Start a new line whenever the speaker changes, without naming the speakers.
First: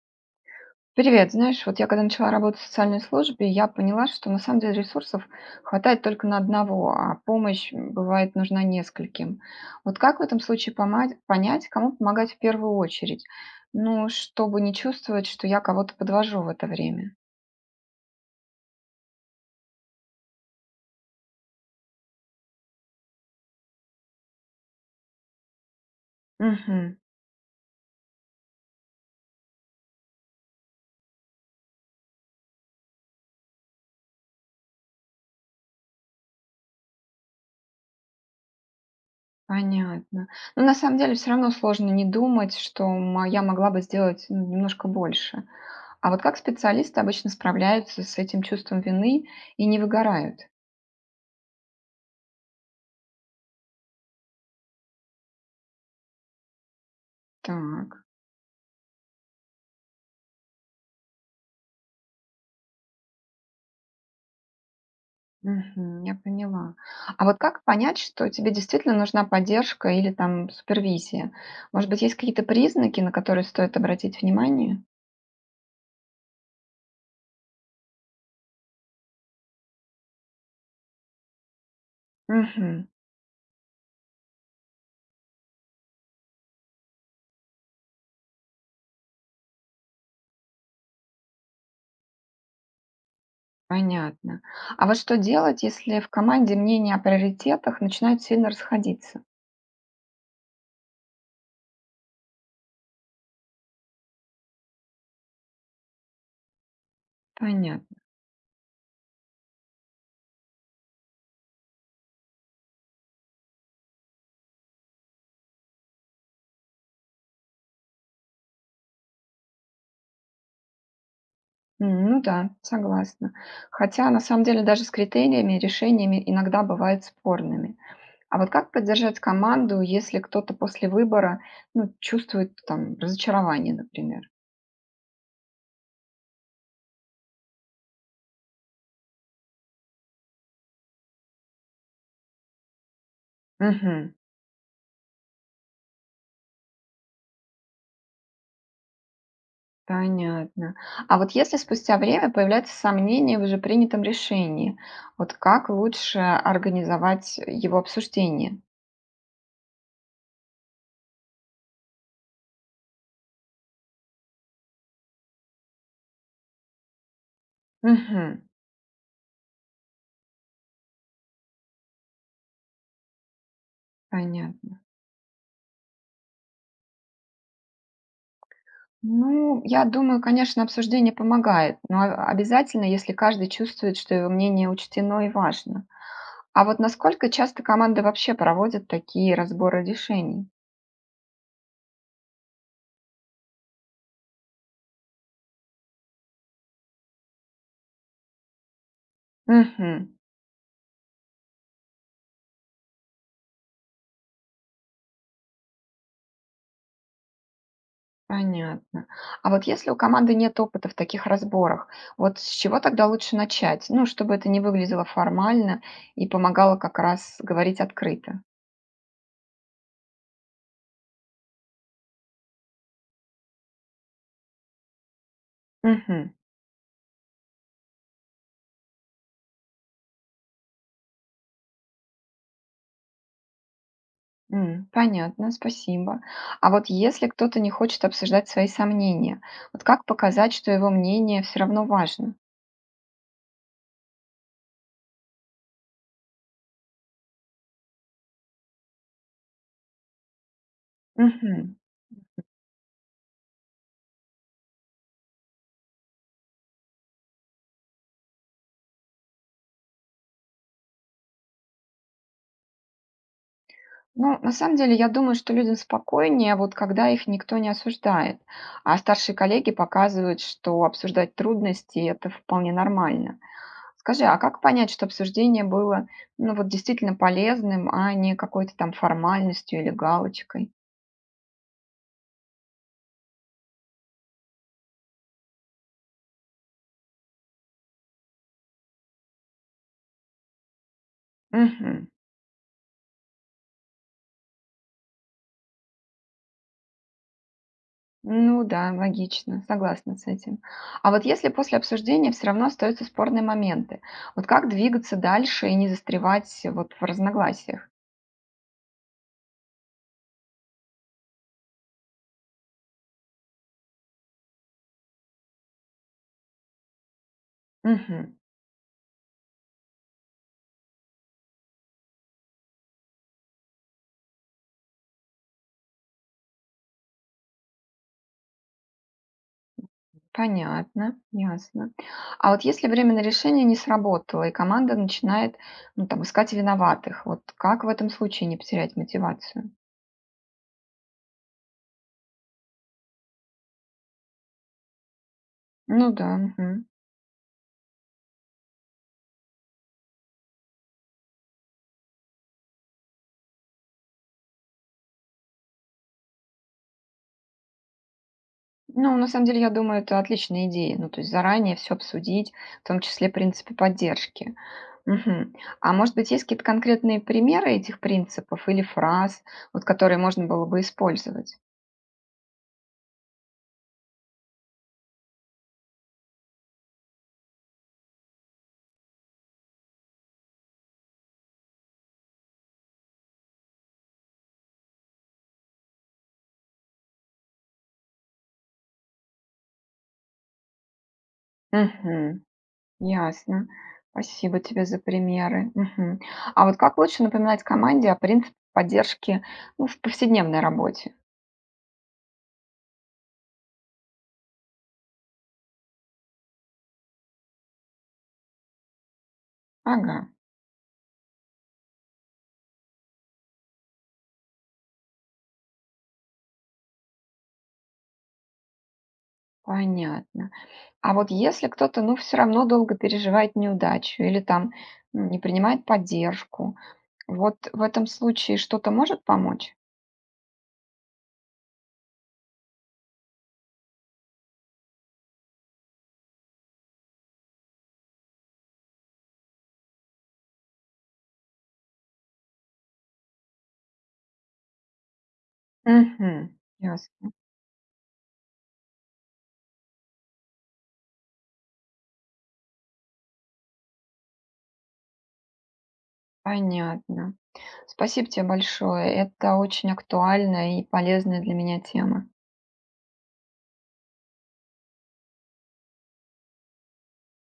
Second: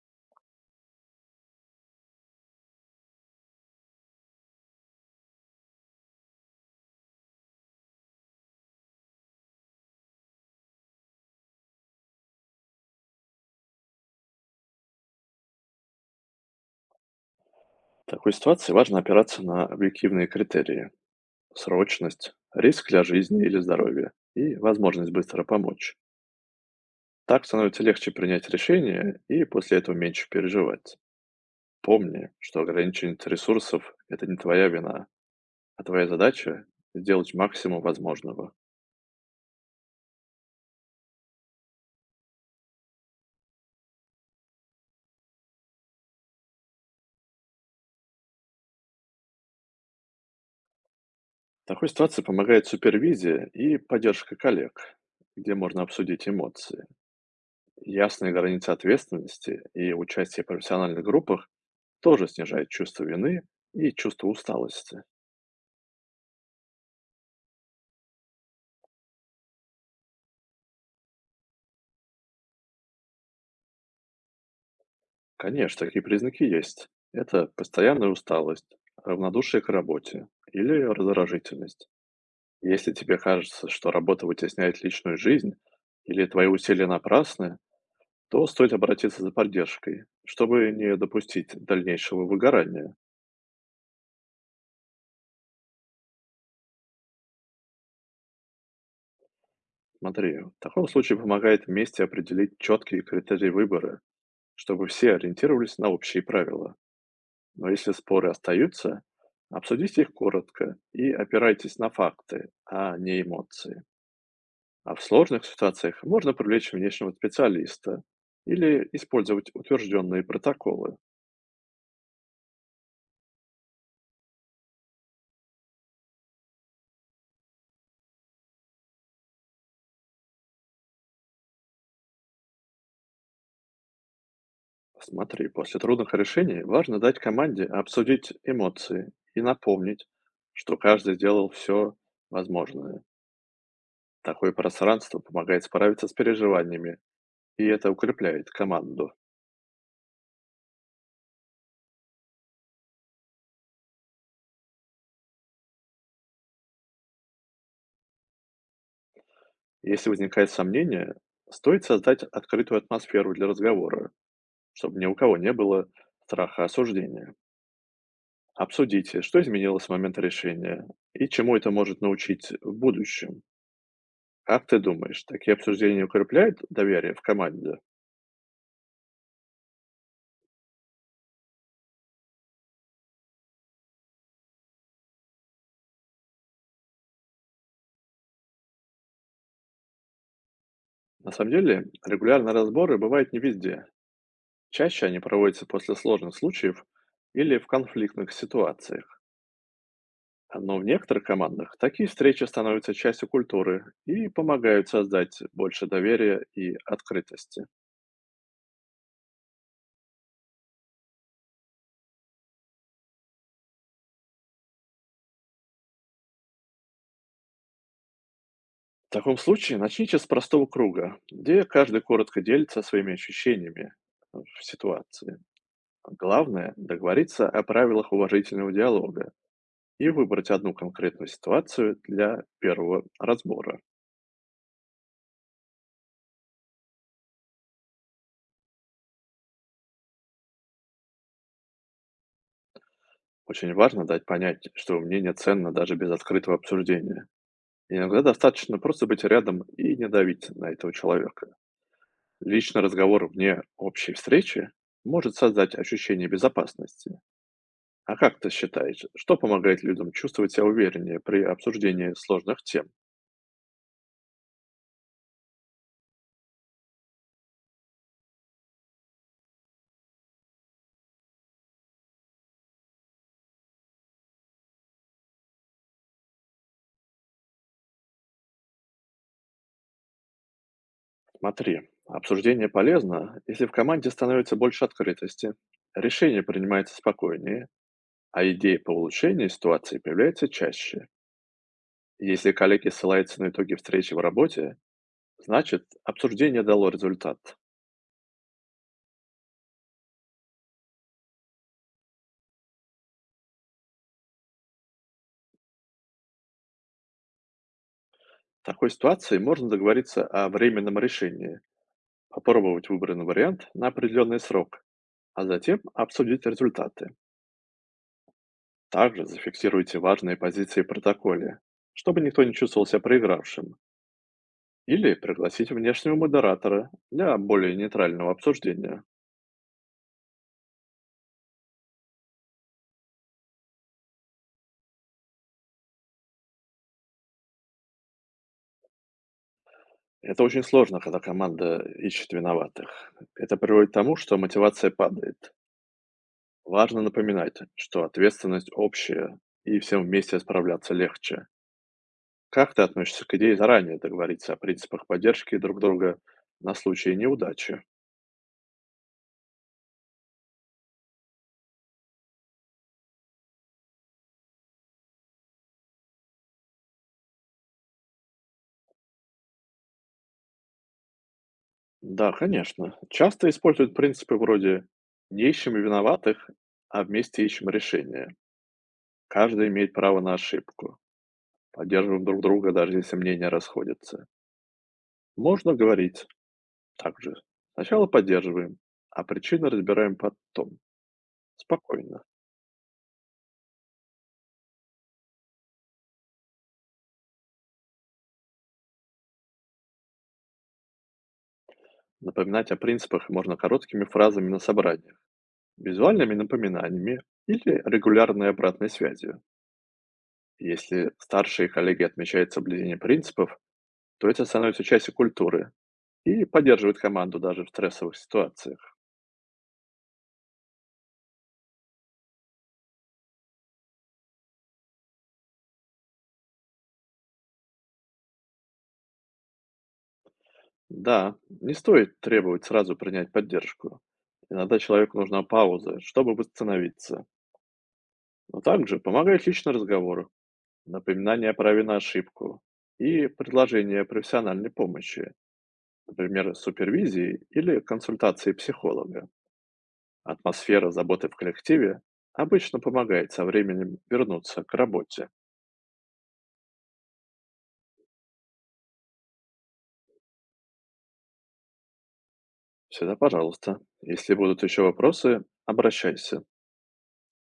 Привет, знаешь, вот я когда начала работать в социальной службе, я поняла, что на самом деле ресурсов хватает только на одного, а помощь бывает нужна нескольким. Вот как в этом случае понять, кому помогать в первую очередь? Ну, чтобы не чувствовать, что я кого-то подвожу в это время.
В такой ситуации важно опираться на объективные критерии– срочность, риск для жизни или здоровья и возможность быстро помочь.
Угу,
Так становится легче принять решение и после этого меньше переживать. Помни, что ограничение ресурсов– это не твоя вина, а твоя задача– сделать максимум возможного.
понятно. Но на самом деле все равно сложно не думать, что я могла бы сделать ну, немножко больше. А вот как специалисты обычно справляются с этим чувством вины и не выгорают?
В такой ситуации помогает супервизия и поддержка коллег, где можно обсудить эмоции.
Так.
Ясные границы ответственности и участие в профессиональных группах тоже снижает чувство вины и чувство усталости.
Мгм. Я поняла. А вот как понять, что тебе действительно нужна поддержка или там супервизия? Может быть, есть какие-то признаки, на которые стоит обратить внимание?
Конечно, такие признаки есть. Это постоянная усталость, равнодушие к работе или раздражительность.
Мгм.
Если тебе кажется, что работа вытесняет личную жизнь или твои усилия напрасны, то стоит обратиться за поддержкой, чтобы не допустить дальнейшего выгорания.
Понятно. А вот что делать, если в команде мнения о приоритетах начинают сильно расходиться?
Смотри, в таком случае помогает вместе определить четкие критерии выбора, чтобы все ориентировались на общие правила. Но если
Понятно.
споры остаются, обсудите их коротко и опирайтесь на факты, а не эмоции. А в сложных ситуациях можно привлечь внешнего специалиста или использовать утвержденные протоколы.
Ну да, согласна. Хотя на самом деле даже с критериями и решениями иногда бывают спорными. А вот как поддержать команду, если кто-то после выбора ну, чувствует там разочарование, например?
Смотри, после трудных решений важно дать команде обсудить эмоции и напомнить, что каждый сделал все возможное.
Мгм.
Такое пространство помогает справиться с переживаниями, и это укрепляет команду.
Понятно. А вот если спустя время появляются сомнения в уже принятом решении, вот как лучше организовать его обсуждение?
Если возникает сомнение, стоит создать открытую атмосферу для разговора, чтобы ни у кого не было страха осуждения.
Мгм.
Обсудите, что изменилось с момента решения и чему это может научить в будущем. Как ты
Понятно.
думаешь, такие обсуждения укрепляют доверие в команде?
Ну, я думаю, конечно, обсуждение помогает, но обязательно, если каждый чувствует, что его мнение учтено и важно. А вот насколько часто команды вообще проводят такие разборы решений?
На самом деле, регулярные разборы бывают не везде. Чаще они проводятся после сложных случаев или в конфликтных ситуациях.
Мгм.
Но в некоторых командах такие встречи становятся частью культуры и помогают создать больше доверия и открытости.
Понятно. А вот если у команды нет опыта в таких разборах, вот с чего тогда лучше начать? Ну, чтобы это не выглядело формально и помогало как раз говорить открыто.
В таком случае начните с простого круга, где каждый коротко делится своими ощущениями в ситуации.
Мгм.
Главное– договориться о правилах уважительного диалога и выбрать одну конкретную ситуацию для первого разбора.
Понятно, спасибо. А вот если кто-то не хочет обсуждать свои сомнения, вот как показать, что его мнение все равно важно?
Очень важно дать понять, что мнение ценно даже без открытого обсуждения. Иногда достаточно просто быть рядом и не давить на этого человека.
Мгм.
Личный разговор вне общей встречи может создать ощущение безопасности. А как ты считаешь, что помогает людям чувствовать себя увереннее при обсуждении сложных тем?
Ну, на самом деле, я думаю, что людям спокойнее, вот когда их никто не осуждает, а старшие коллеги показывают, что обсуждать трудности – это вполне нормально. Скажи, а как понять, что обсуждение было, ну вот действительно полезным, а не какой-то там формальностью или галочкой?
Смотри, обсуждение полезно, если в команде становится больше открытости, решение принимается спокойнее, а идеи по улучшению ситуации появляются чаще.
Мгм.
Если коллеги ссылаются на итоги встречи в работе, значит обсуждение дало результат.
Ну да, логично, согласна с этим. А вот если после обсуждения все равно остаются спорные моменты, вот как двигаться дальше и не застревать вот в разногласиях?
В такой ситуации можно договориться о временном решении, попробовать выбранный вариант на определенный срок, а затем обсудить результаты.
Мгм.
Также зафиксируйте важные позиции в протоколе, чтобы никто не чувствовал себя проигравшим, или пригласить внешнего модератора для более нейтрального обсуждения.
Понятно, ясно. А вот если время на решение не сработало, и команда начинает, ну, там, искать виноватых, вот как в этом случае не потерять мотивацию?
Это очень сложно, когда команда ищет виноватых. Это приводит к тому, что мотивация падает.
Ну да, мгм.
Важно напоминать, что ответственность общая, и всем вместе справляться легче. Как ты относишься к идее заранее договориться о принципах поддержки друг друга на случай неудачи?
Ну, на самом деле, я думаю, это отличная идея. Ну, то есть заранее все обсудить, в том числе принципы поддержки. Мгм. А может быть, есть какие-то конкретные примеры этих принципов или фраз, вот, которые можно было бы использовать?
Да, конечно. Часто используют принципы вроде «не ищем виноватых, а вместе ищем решение». Каждый имеет право на ошибку. Поддерживаем друг друга, даже если мнения расходятся. Можно говорить также. Сначала поддерживаем, а причины разбираем потом. Спокойно.
Мгм. Ясно. Спасибо тебе за примеры. Мгм. А вот как лучше напоминать команде о принципе поддержки ну, в повседневной работе?
Напоминать о принципах можно короткими фразами на собраниях, визуальными напоминаниями или регулярной обратной связью.
Ага,
Если старшие коллеги отмечают соблюдение принципов, то это становится частью культуры и поддерживает команду даже в стрессовых ситуациях.
понятно. А вот если кто-то, ну, все равно долго переживает неудачу или там не принимает поддержку, вот в этом случае что-то может помочь?
Да, не стоит требовать сразу принять поддержку. Иногда человеку нужна пауза, чтобы восстановиться. Но также помогает личный разговор, напоминание о праве на ошибку и предложение профессиональной помощи, например,
Мгм. Ясно,
супервизии или консультации психолога. Атмосфера заботы в коллективе обычно помогает со временем вернуться к работе.
понятно. Спасибо тебе большое. Это очень актуальная и полезная для меня тема.
Всегда пожалуйста. Если будут еще вопросы, обращайся.